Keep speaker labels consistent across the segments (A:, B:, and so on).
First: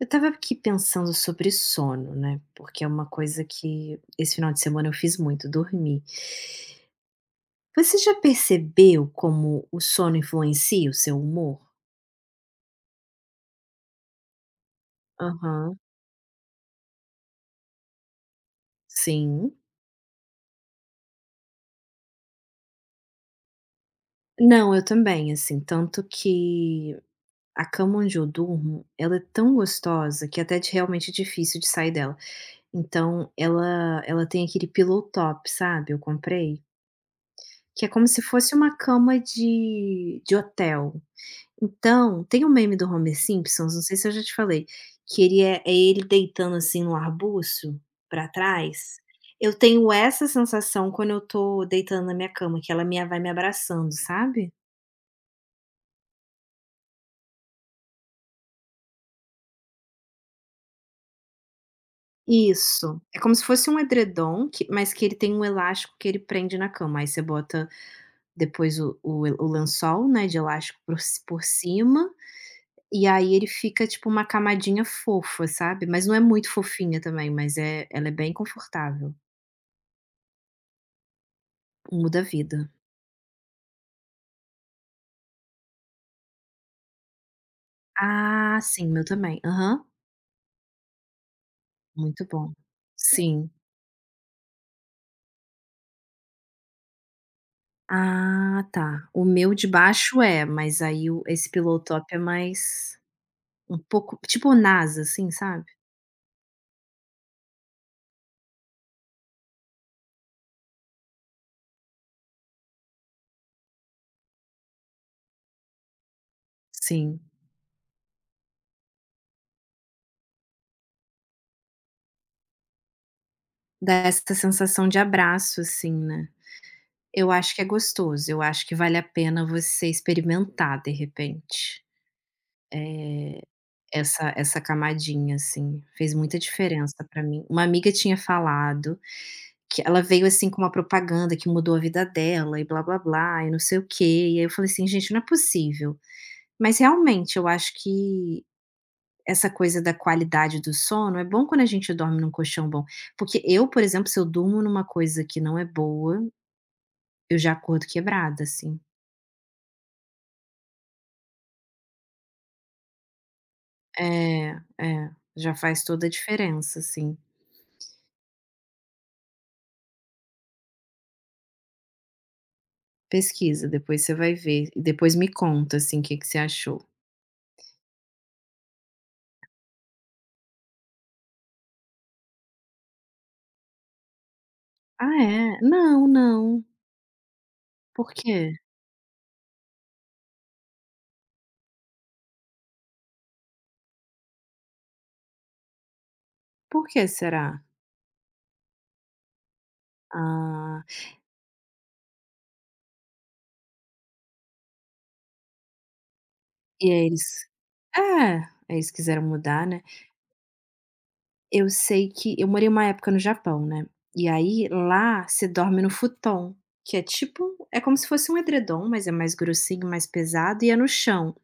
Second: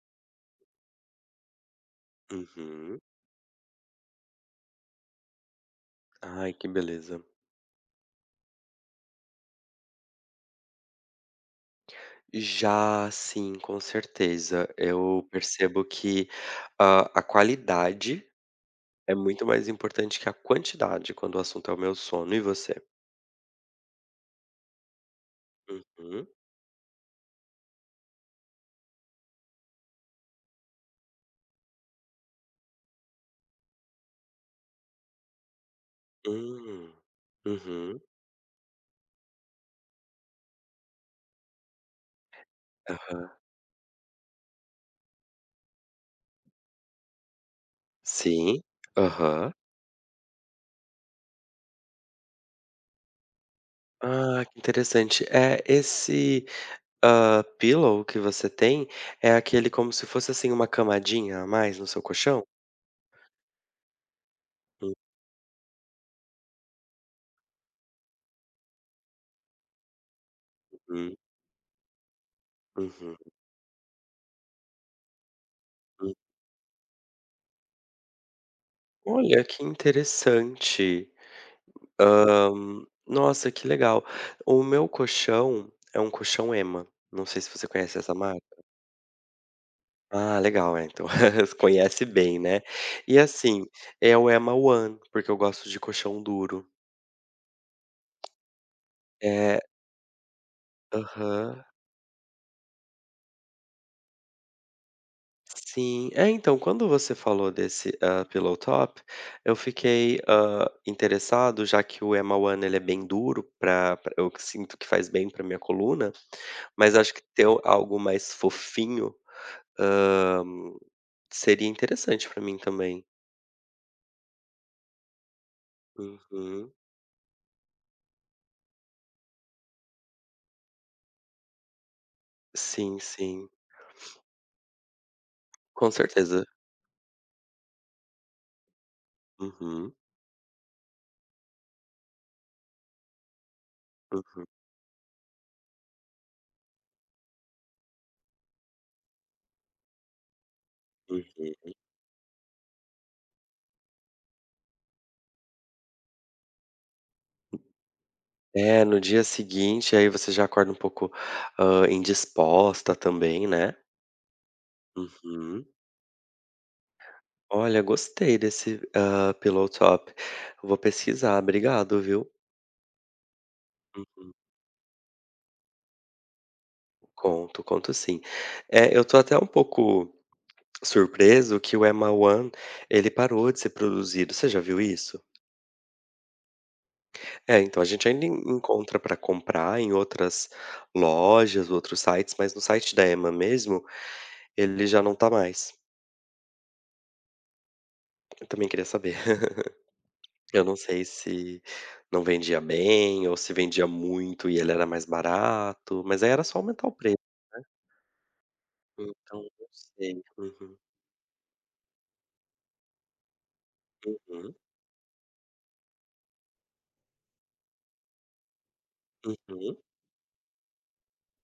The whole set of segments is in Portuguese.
A: Eu estava aqui pensando sobre sono, né, porque é
B: Uhum.
A: uma coisa que esse final de semana eu fiz muito, dormir.
B: Ai, que beleza.
A: Você já percebeu como o sono influencia o seu humor?
B: Já sim, com certeza. Eu
A: Aham,
B: percebo que a qualidade é muito
A: sim.
B: mais importante que a quantidade quando o assunto é o meu sono. E você?
A: Não, eu também, assim, tanto
B: Uhum.
A: que a cama onde eu durmo, ela é tão gostosa que até de realmente é difícil de sair dela. Então ela tem aquele pillow top, sabe, eu comprei,
B: Hum.
A: que é
B: Uhum.
A: como se fosse uma cama de hotel. Então, tem um meme do Homer
B: Aham.
A: Simpsons, não sei se eu já te falei, que ele ele deitando, assim, no arbusto, pra
B: Sim.
A: trás.
B: Aham.
A: Eu tenho essa sensação quando eu tô deitando na minha cama, que ela me vai me abraçando,
B: Ah,
A: sabe?
B: que interessante. É esse, pillow que você tem, é aquele como se fosse, assim, uma camadinha a mais no seu colchão?
A: Isso. É como se fosse um edredom que mas que ele tem um elástico que ele prende na cama, aí você bota depois o lençol, né, de elástico
B: Uhum,
A: por cima, e
B: uhum,
A: aí ele fica tipo uma camadinha fofa, sabe? Mas não
B: hum.
A: é muito fofinha também, mas ela é bem confortável.
B: Olha, que interessante.
A: Muda a
B: Hã,
A: vida.
B: nossa, que legal. O meu colchão é um colchão Ema, não sei se você conhece essa marca.
A: Ah, sim, meu também. Aham,
B: Ah, legal, é, então conhece
A: muito
B: bem,
A: bom.
B: né. E
A: Sim.
B: assim, é o Ema One, porque eu gosto de colchão duro.
A: Ah, tá. O meu
B: É,
A: de baixo é, mas aí o esse
B: aham,
A: pillow top é mais um pouco tipo NASA, assim, sabe?
B: sim. É, então, quando você falou desse, pillow top, eu fiquei, interessado, já que o Ema One ele é bem duro pra eu sinto que faz bem pra minha coluna, mas acho
A: Sim.
B: que ter algo mais fofinho, seria interessante pra mim também.
A: Dá essa sensação de abraço, assim, né.
B: Uhum.
A: Eu acho que é gostoso, eu acho que vale a pena você experimentar, de repente,
B: Sim,
A: eh,
B: sim.
A: essa camadinha, assim,
B: Com
A: fez muita
B: certeza.
A: diferença pra mim. Uma amiga tinha falado que
B: Uhum,
A: ela veio, assim, com uma propaganda que mudou a vida dela e blá blá blá e não sei o quê, e aí
B: uhum,
A: eu falei assim: "Gente, não é possível". Mas realmente eu acho que essa coisa da qualidade do sono, é bom quando a
B: uhum.
A: gente dorme num colchão bom, porque eu, por exemplo, se eu durmo numa coisa que não é boa, eu já acordo quebrada, assim.
B: É, no dia seguinte, aí você já acorda um pouco, indisposta também, né.
A: É, é, já
B: Uhum.
A: faz toda a diferença, assim.
B: Olha, gostei desse, pillow top. Vou pesquisar, obrigado, viu.
A: Pesquisa, depois você
B: Uhum.
A: vai ver e depois me conta, assim, o que que você achou.
B: Conto, conto sim. Eu tô até um pouco surpreso que o Emma One, ele parou de ser produzido, você já viu isso?
A: Ah é? Não, não.
B: É, então a gente
A: Por
B: ainda en
A: quê?
B: encontra para comprar em outras lojas, outros sites, mas no site da Ema mesmo, ele já não tá mais.
A: Por que será?
B: Eu também queria saber. Eu não
A: Ah.
B: sei se não vendia bem ou se vendia muito e ele era mais barato, mas aí era só aumentar
A: E
B: o
A: aí
B: preço,
A: eles é, aí eles quiseram
B: então
A: mudar,
B: não
A: né.
B: sei. Uhum,
A: Eu sei que eu morei uma época no Japão, né, e
B: uhum,
A: aí lá você dorme no futon, que é como se fosse um edredom, mas é mais
B: uhum.
A: grossinho, mais pesado e é no chão.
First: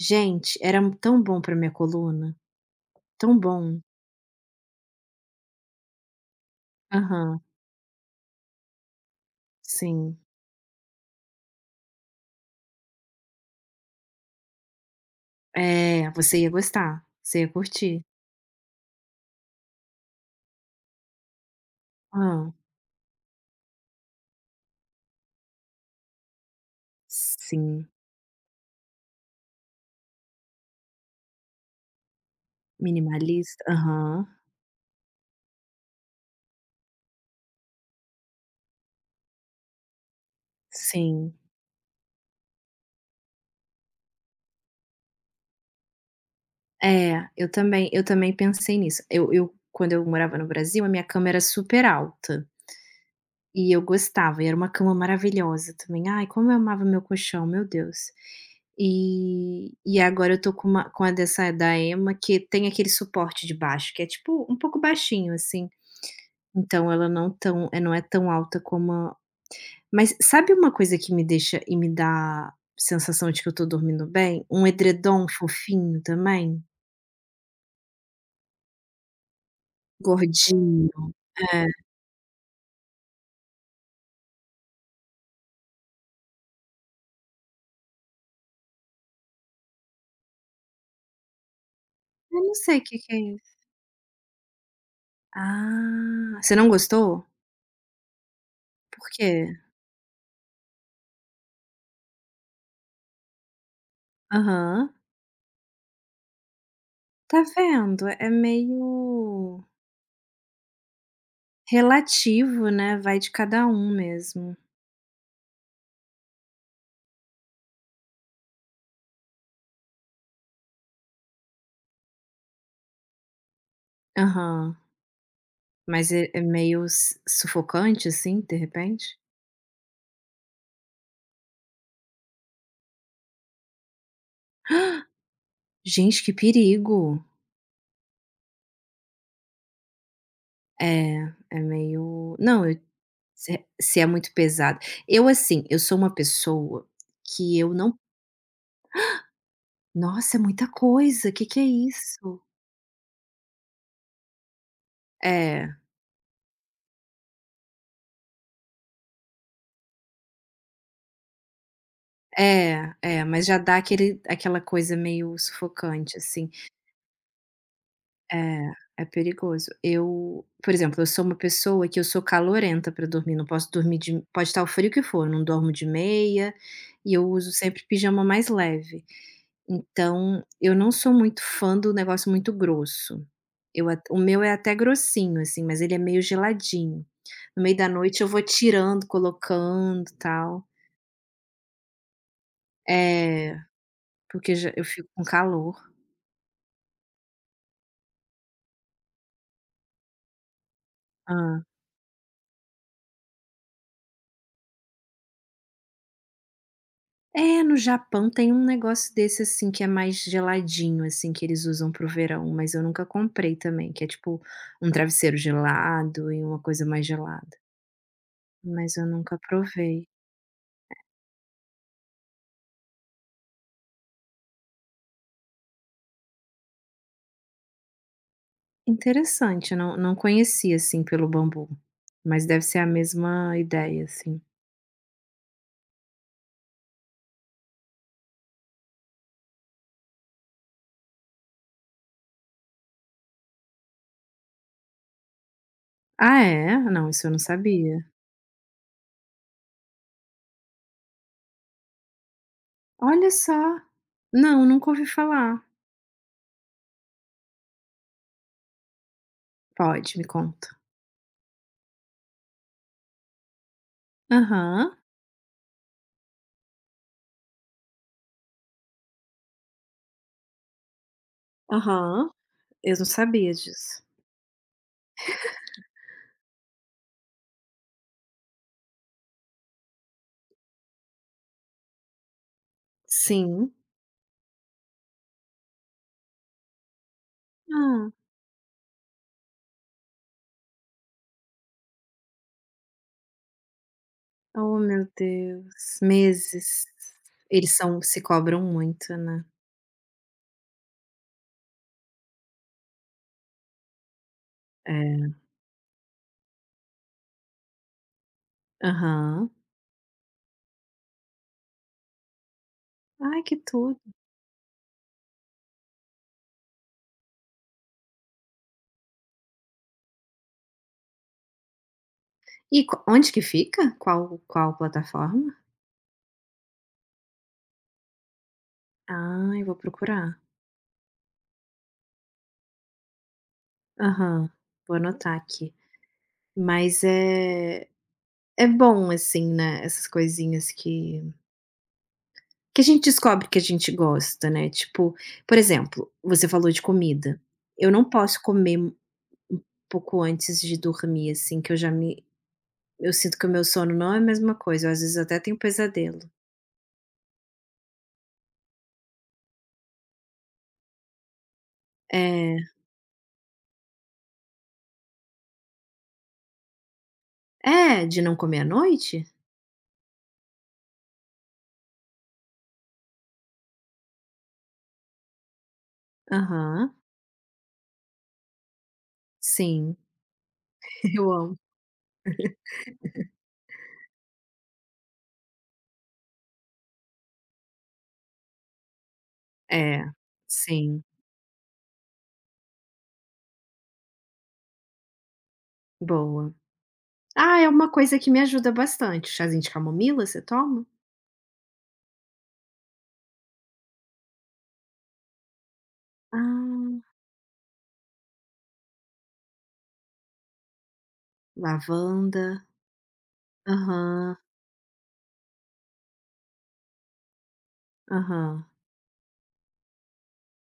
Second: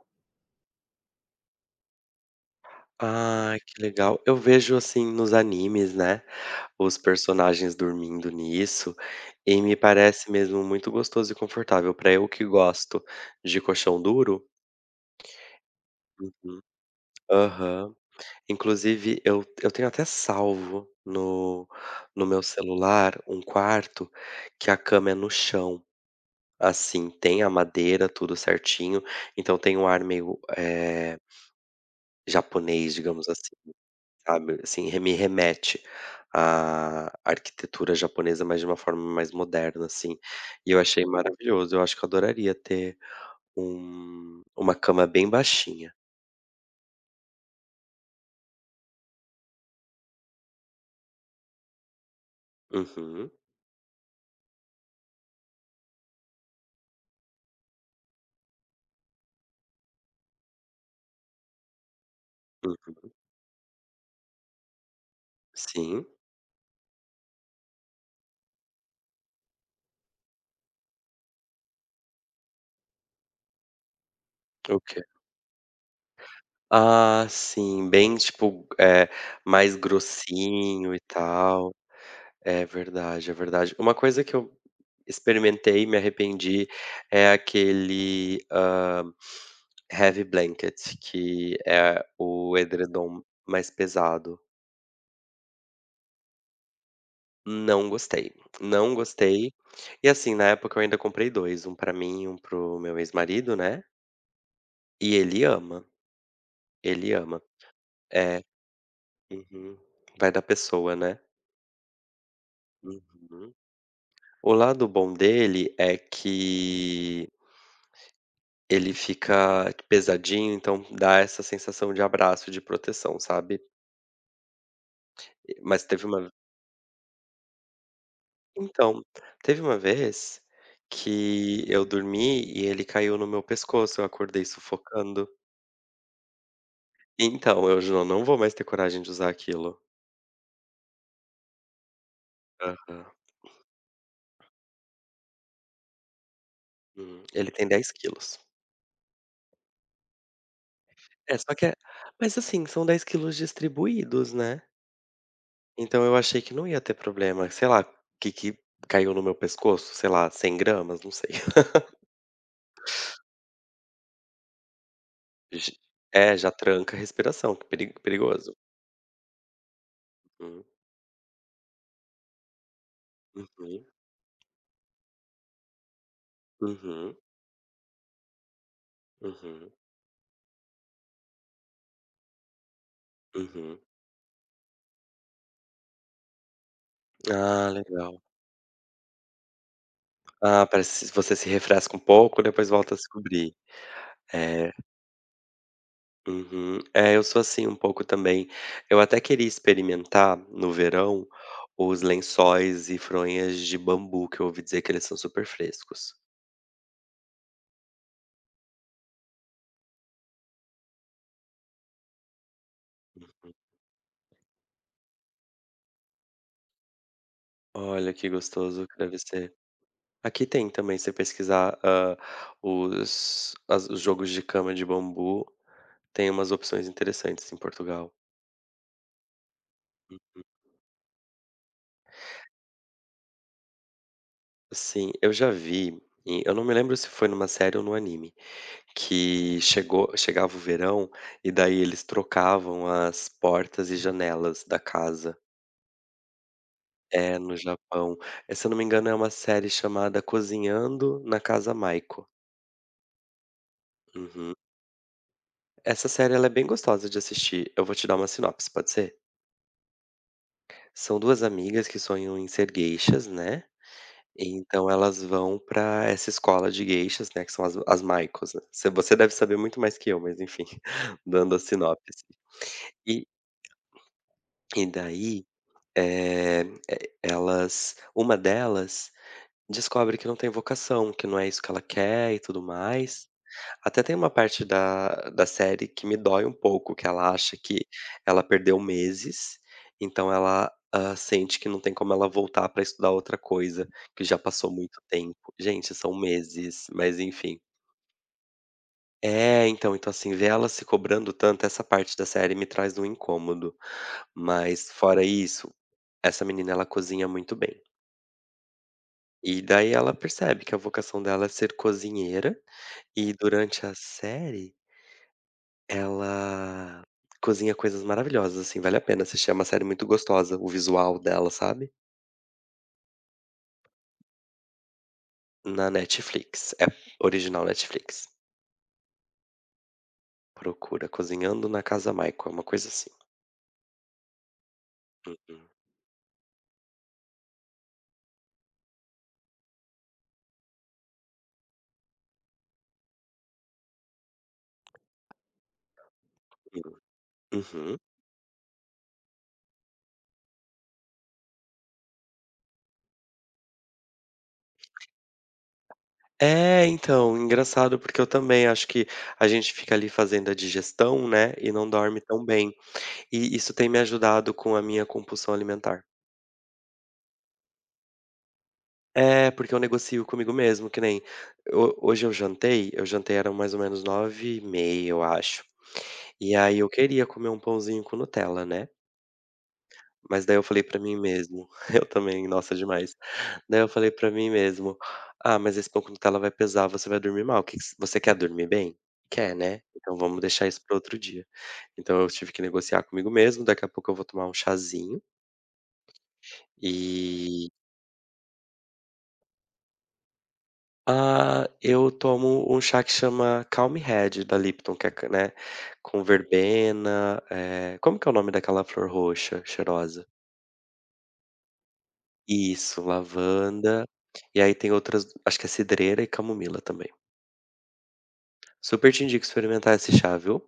A: Gente, era tão bom pra minha coluna, tão
B: Ai,
A: bom.
B: que legal. Eu vejo, assim, nos animes, né, os
A: Aham,
B: personagens dormindo nisso, e me
A: sim.
B: parece mesmo muito gostoso e confortável para eu que gosto de colchão duro.
A: É,
B: Uhum,
A: você ia
B: aham.
A: curtir.
B: Inclusive, eu tenho até salvo no no meu
A: Ah,
B: celular um quarto que a cama é no chão, assim, tem a
A: sim.
B: madeira, tudo certinho, então tem um ar meio, japonês, digamos assim.
A: Minimalista. Aham,
B: Sabe, assim, re me remete à arquitetura japonesa, mas de uma forma mais moderna, assim, e eu achei
A: sim.
B: maravilhoso, eu acho que eu adoraria ter uma cama bem baixinha.
A: É, eu também pensei nisso. Eu quando eu morava no Brasil, a minha cama era super alta
B: Uhum,
A: e eu gostava, e era uma cama maravilhosa também. Ai, como eu amava meu colchão, meu Deus. E agora eu tô com a dessa da Emma que tem aquele
B: uhum.
A: suporte de baixo, que é tipo um pouco baixinho, assim.
B: Sim,
A: Então ela não tão não é tão alta como a mas sabe uma coisa que me deixa e me dá sensação de que eu tô dormindo bem? Um
B: o quê?
A: edredom fofinho também,
B: Ah, sim, bem tipo, é mais
A: gordinho.
B: grossinho e
A: É.
B: tal. É verdade, é verdade. Uma coisa que eu experimentei e me arrependi é aquele, heavy blanket, que é
A: Eu não
B: o
A: sei o que que é
B: edredom
A: isso.
B: mais pesado.
A: Ah, você não gostou?
B: Não gostei, não
A: Por quê?
B: gostei. E, assim, na época eu ainda comprei 2, um pra mim e um para o meu ex-marido, né,
A: Aham.
B: e ele ama, ele
A: Tá
B: ama.
A: vendo? É
B: É,
A: meio
B: uhum. Vai da pessoa, né.
A: relativo, né, vai de
B: Uhum.
A: cada um
B: O
A: mesmo.
B: lado bom dele é que ele fica pesadinho, então dá essa sensação de abraço, de proteção, sabe.
A: Aham.
B: Mas teve
A: Mas
B: uma
A: é é meio s sufocante, assim, de
B: Então,
A: repente?
B: teve uma vez que eu dormi e ele caiu no meu pescoço, eu acordei sufocando.
A: Gente, que perigo.
B: Então, eu já não vou mais ter coragem de usar aquilo.
A: É, é meio não, eu
B: Aham.
A: se é, se é muito pesado. Eu, assim, eu sou uma pessoa
B: Hum. Ele
A: que
B: tem
A: eu
B: dez
A: não
B: quilos.
A: nossa, é muita coisa. O
B: É,
A: que
B: só
A: que é
B: que é Mas
A: isso?
B: assim, são 10 kg distribuídos, né.
A: É.
B: Então eu achei que não ia ter problema, sei lá, o que que caiu no meu pescoço, sei lá, 100 gramas, não sei.
A: É, é, mas já dá aquele aquela coisa meio
B: J
A: sufocante,
B: É,
A: assim.
B: já tranca a respiração, que perigoso.
A: É, é perigoso. Eu,
B: Uhum,
A: por exemplo, eu sou uma pessoa que eu sou calorenta para dormir, não posso
B: uhum,
A: dormir de pode estar o frio que for, eu não dormo de meia, e
B: uhum,
A: eu uso sempre pijama mais leve.
B: uhum,
A: Então, eu não sou muito fã do negócio muito grosso.
B: uhum.
A: Eu at o meu é até grossinho, assim, mas ele é meio geladinho. No
B: Ah,
A: meio da noite
B: legal.
A: eu vou tirando, colocando, tal.
B: Ah, parece que você se refresca um pouco, depois volta a se cobrir.
A: É, porque já
B: É,
A: eu fico com calor.
B: uhum. É, eu sou assim um pouco também. Eu até queria experimentar, no verão, os lençóis e fronhas de bambu, que eu ouvi dizer que eles são super frescos.
A: É, no Japão tem um negócio desse, assim, que é mais geladinho, assim, que eles usam para o verão, mas eu nunca comprei também, que é tipo um travesseiro gelado e uma coisa mais gelada,
B: Olha que gostoso
A: mas
B: que
A: eu
B: deve
A: nunca
B: ser.
A: provei.
B: Aqui tem também, se você pesquisar, ah, os jogos de cama de bambu, tem umas opções interessantes em Portugal.
A: Interessante, eu não conhecia, assim, pelo bambu, mas deve ser a mesma ideia, assim.
B: Sim, eu já vi, e eu não me lembro se foi numa série ou no anime, que chegou chegava o verão e daí eles trocavam as portas e janelas da casa.
A: Ah, é? Não, isso eu não
B: É, no
A: sabia.
B: Japão. Se eu não me engano é uma série chamada Cozinhando na Casa Maiko.
A: Olha só!
B: Uhum.
A: Não, nunca ouvi falar.
B: Essa série ela é bem gostosa de assistir, eu vou te dar uma sinopse, pode ser?
A: Pode, me conta.
B: São 2 amigas que sonham em ser gueixas, né,
A: Aham,
B: então elas vão pra essa escola de geishas, né, que são as Maikos, né. Você deve saber muito mais que eu, mas enfim, dando a sinopse.
A: aham, eu não
B: E
A: sabia disso.
B: e daí, eh, Elas, uma delas descobre que não tem vocação, que não é isso que ela quer e tudo mais.
A: Sim.
B: Até tem uma parte da série que me dói um pouco, que ela acha que
A: Ah.
B: ela perdeu meses, então ela, sente que não tem como ela voltar pra estudar outra coisa, que já passou
A: Oh,
B: muito
A: meu
B: tempo. Gente,
A: Deus,
B: são meses,
A: meses.
B: mas enfim.
A: Eles são se cobram muito, né.
B: É, então, então assim, ver ela se cobrando tanto, essa parte da série me traz um incômodo, mas fora
A: É.
B: isso, essa menina ela cozinha muito bem.
A: Aham.
B: E daí ela percebe que a vocação dela é ser cozinheira, e
A: Ai, que
B: durante a
A: tudo.
B: série ela cozinha coisas maravilhosas, assim, vale a pena assistir, é uma série muito gostosa, o visual dela, sabe.
A: E co onde que fica? Qual plataforma?
B: Na Netflix, é original Netflix.
A: Ah, eu vou procurar.
B: Procura Cozinhando na Casa Michael, é uma coisa assim.
A: Aham, vou anotar
B: Uhum,
A: aqui. Mas é é bom, assim, né, essas coisinhas que a gente descobre que a gente gosta, né, tipo, por exemplo, você falou de
B: hum,
A: comida. Eu
B: uhum.
A: não posso comer um pouco antes de dormir, assim, que eu já me eu sinto que o meu sono não é a mesma coisa, eu às vezes até tenho pesadelo.
B: É, então, engraçado porque eu também acho que a gente fica ali fazendo a digestão, né, e não dorme tão
A: É.
B: bem. E isso tem me ajudado com a minha compulsão alimentar.
A: É, de não comer à noite?
B: É, porque eu negocio comigo mesmo, que nem ho hoje eu jantei, eu jantei eram mais ou menos 9:30 eu acho. E aí eu
A: Aham,
B: queria comer um pãozinho com Nutella, né,
A: sim,
B: mas daí eu falei pra mim
A: eu amo.
B: mesmo, eu também, nossa, demais. Daí eu falei pra mim mesmo: "Ah, mas esse pão com Nutella vai pesar, você vai dormir mal, que você quer dormir bem? Quer, né?
A: É,
B: Então vamos deixar isso para
A: sim,
B: outro dia". Então eu tive que negociar comigo mesmo, daqui a pouco eu vou tomar um chazinho,
A: boa. Ah,
B: e
A: é uma coisa que me ajuda bastante, chazinho de camomila, você toma?
B: ah, eu tomo um chá que chama Calm Head da Lipton, que é ca né, com
A: Ah,
B: verbena, como que é o nome daquela flor roxa cheirosa?
A: lavanda.
B: Isso, lavanda,
A: Aham,
B: e aí tem outras, acho que é cidreira e camomila também.
A: aham.
B: Super te indico experimentar esse chá, viu.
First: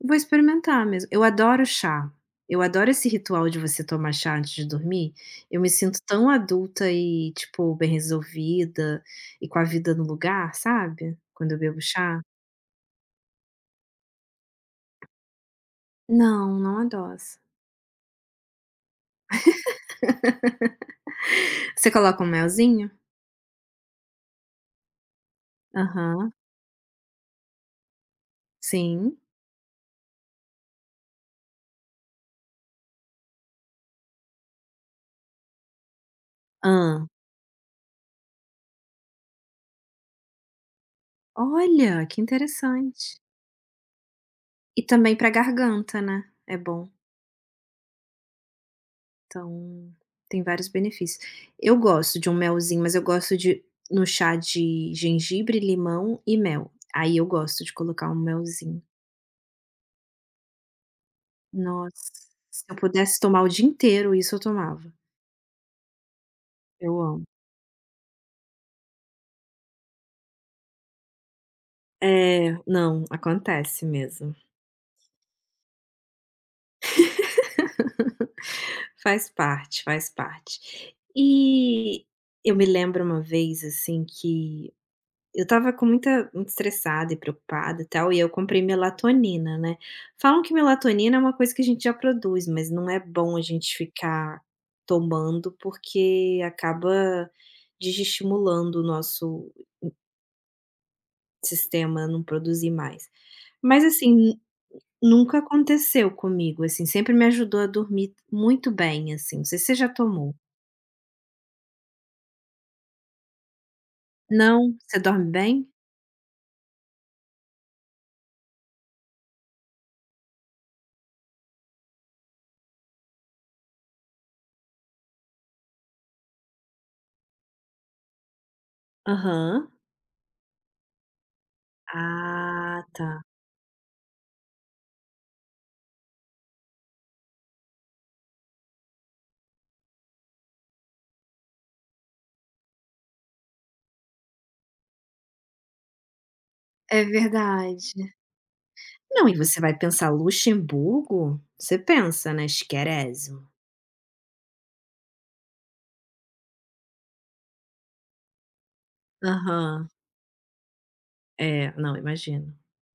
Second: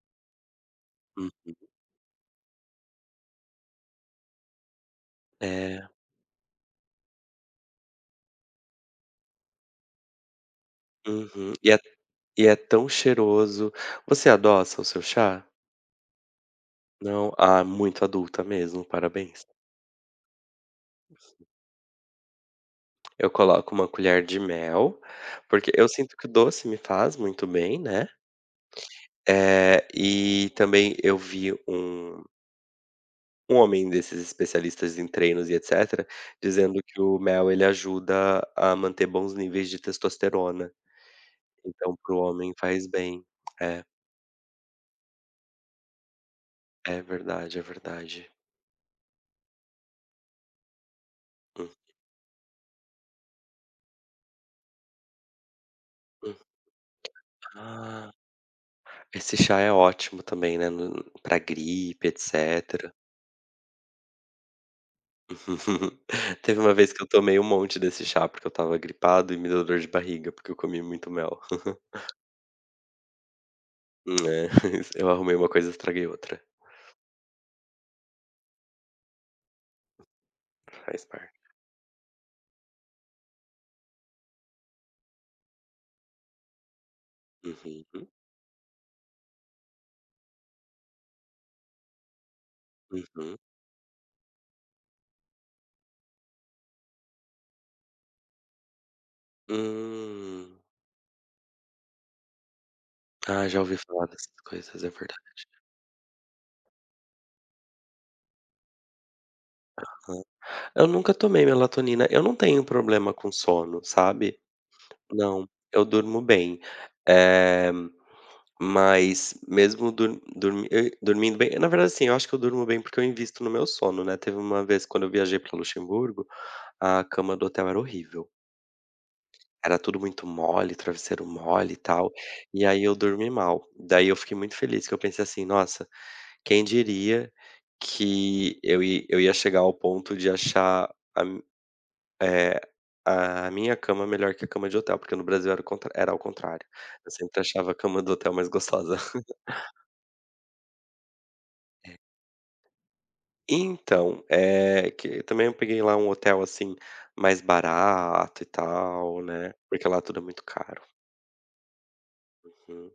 A: Vou experimentar mesmo. Eu
B: Hum.
A: adoro chá. Eu adoro esse ritual de você tomar chá antes de dormir. Eu me
B: É.
A: sinto tão adulta e, tipo, bem resolvida e com a vida no lugar, sabe? Quando
B: Uhum.
A: eu bebo chá.
B: E é tão cheiroso. Você adoça o seu chá?
A: Não, não
B: Não?
A: adoço.
B: Ah, muito adulta mesmo, parabéns.
A: Você coloca um melzinho?
B: Eu coloco uma colher de mel, porque eu sinto que o
A: Aham,
B: doce me faz muito bem, né.
A: sim.
B: E também eu vi um homem desses especialistas em treinos e etcétera, dizendo que
A: Ah.
B: o mel ele ajuda a manter bons níveis de testosterona, então
A: Olha,
B: para o
A: que
B: homem faz
A: interessante.
B: bem. É,
A: E também pra garganta, né, é bom.
B: é verdade, é verdade.
A: Então, tem vários benefícios. Eu gosto de um melzinho, mas eu gosto de no chá de gengibre, limão e
B: Uhum.
A: mel. Aí eu gosto de colocar
B: Ah,
A: um melzinho.
B: esse chá é ótimo também, né, no pra gripe,
A: Nossa, se eu
B: etcétera.
A: pudesse tomar o dia inteiro isso eu tomava.
B: Teve uma vez
A: Eu
B: que eu
A: amo.
B: tomei um monte desse chá, porque eu estava gripado e me deu dor de barriga, porque eu comi muito mel.
A: É, não, acontece mesmo.
B: É, eu arrumei uma coisa, e estraguei outra.
A: Faz parte, faz parte.
B: Faz parte.
A: E eu me lembro uma vez, assim, que eu estava com muita muito estressada e preocupada e
B: Uhum,
A: tal, e eu comprei melatonina, né. Falam que melatonina é uma coisa que a gente já produz, mas não é bom
B: uhum.
A: a gente ficar tomando, porque acaba desestimulando o nosso
B: Hum.
A: sistema a não produzir mais.
B: Ah, já ouvi
A: Mas,
B: falar
A: assim,
B: dessas
A: nu
B: coisas, é verdade.
A: nunca aconteceu comigo, assim, sempre me ajudou a dormir muito bem, assim, não sei se você já
B: Hã.
A: tomou.
B: Eu nunca tomei melatonina, eu não tenho problema com sono, sabe.
A: Não? Você dorme
B: Não,
A: bem?
B: eu durmo bem. Eh, mas mesmo dur dormi e dormindo bem, na verdade, sim, eu acho que eu durmo bem, porque eu invisto no meu sono, né. Teve uma vez quando eu viajei para Luxemburgo, a cama do hotel era horrível.
A: Aham.
B: Era tudo muito mole, travesseiro mole e tal, e
A: Ah,
B: aí eu
A: tá.
B: dormi mal. Daí eu fiquei muito feliz que eu pensei assim: "Nossa, quem diria que eu ia chegar ao ponto de achar eh, a minha cama melhor que a cama de hotel", porque no Brasil era o contra era ao contrário.
A: É
B: Eu sempre achava a
A: verdade.
B: cama do hotel mais gostosa.
A: Não, e você vai pensar Luxemburgo, você pensa, né, "esquerésimo".
B: Então, que também eu peguei lá um hotel, assim, mais barato e tal, né, porque
A: Aham.
B: lá tudo é muito caro.
A: É, não, imagino.
B: Uhum.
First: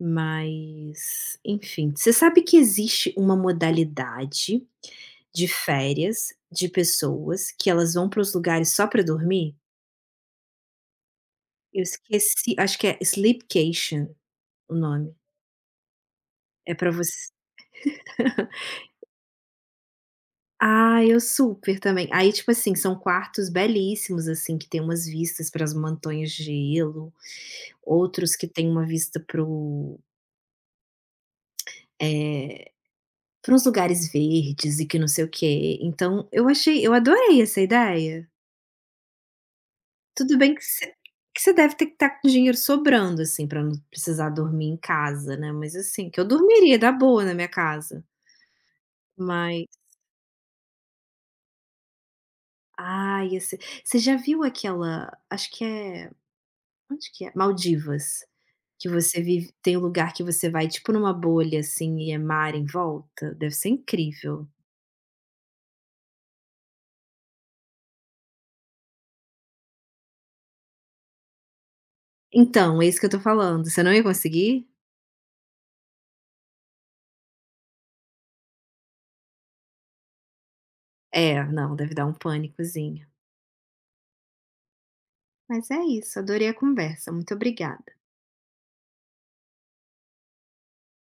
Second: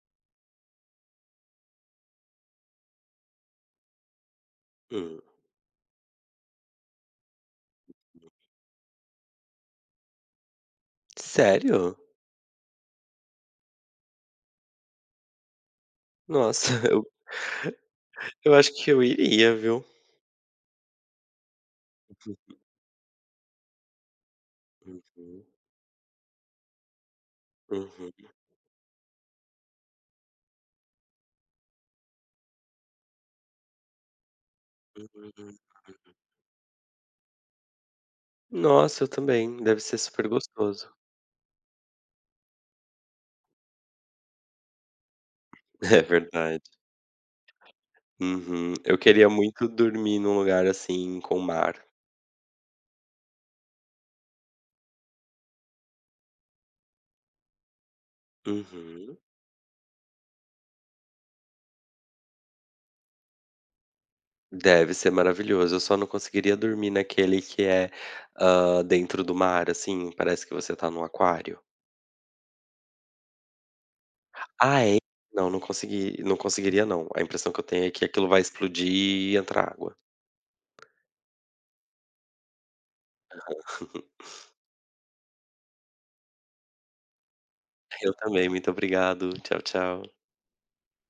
A: Mas, enfim, você sabe que existe uma modalidade
B: Hum.
A: de férias de pessoas que elas vão para os lugares só para dormir? Eu
B: Sério?
A: esqueci, acho que é sleepcation o nome,
B: Nossa,
A: é para
B: eu
A: você.
B: Eu acho que eu iria, viu.
A: Ah, eu super também. Aí, tipo assim, são quartos belíssimos, assim, que tem umas
B: Uhum,
A: vistas para as montanhas de gelo.
B: uhum,
A: Outros que têm uma vista para o eh, para uns lugares verdes e que não sei o
B: uhum.
A: quê. Então eu adorei essa ideia.
B: Nossa, eu também, deve ser super
A: Tudo bem
B: gostoso.
A: que você deve ter que estar com dinheiro sobrando, assim, para não precisar dormir em casa, né, mas
B: É
A: assim, que eu
B: verdade.
A: dormiria da boa na minha casa.
B: Uhum. Eu queria
A: Mas
B: muito dormir num lugar, assim, com mar.
A: ai, ia você já viu aquela acho que é onde que é? Maldivas, que
B: Uhum.
A: você vive tem um lugar que você vai tipo numa bolha, assim, e é mar em volta? Deve ser incrível.
B: Deve ser maravilhoso, eu só não conseguiria dormir naquele que é, dentro do mar, assim, parece que você tá num aquário.
A: Então, é isso que eu tô falando. Você não ia conseguir?
B: Ah, é? Não, não consegui não conseguiria não, a impressão que eu tenho é que aquilo vai explodir e entrar água.
A: É, não, deve dar um pânicozinho. Mas é isso, adorei a conversa. Muito obrigada.
B: Eu também, muito obrigado. Tchau, tchau.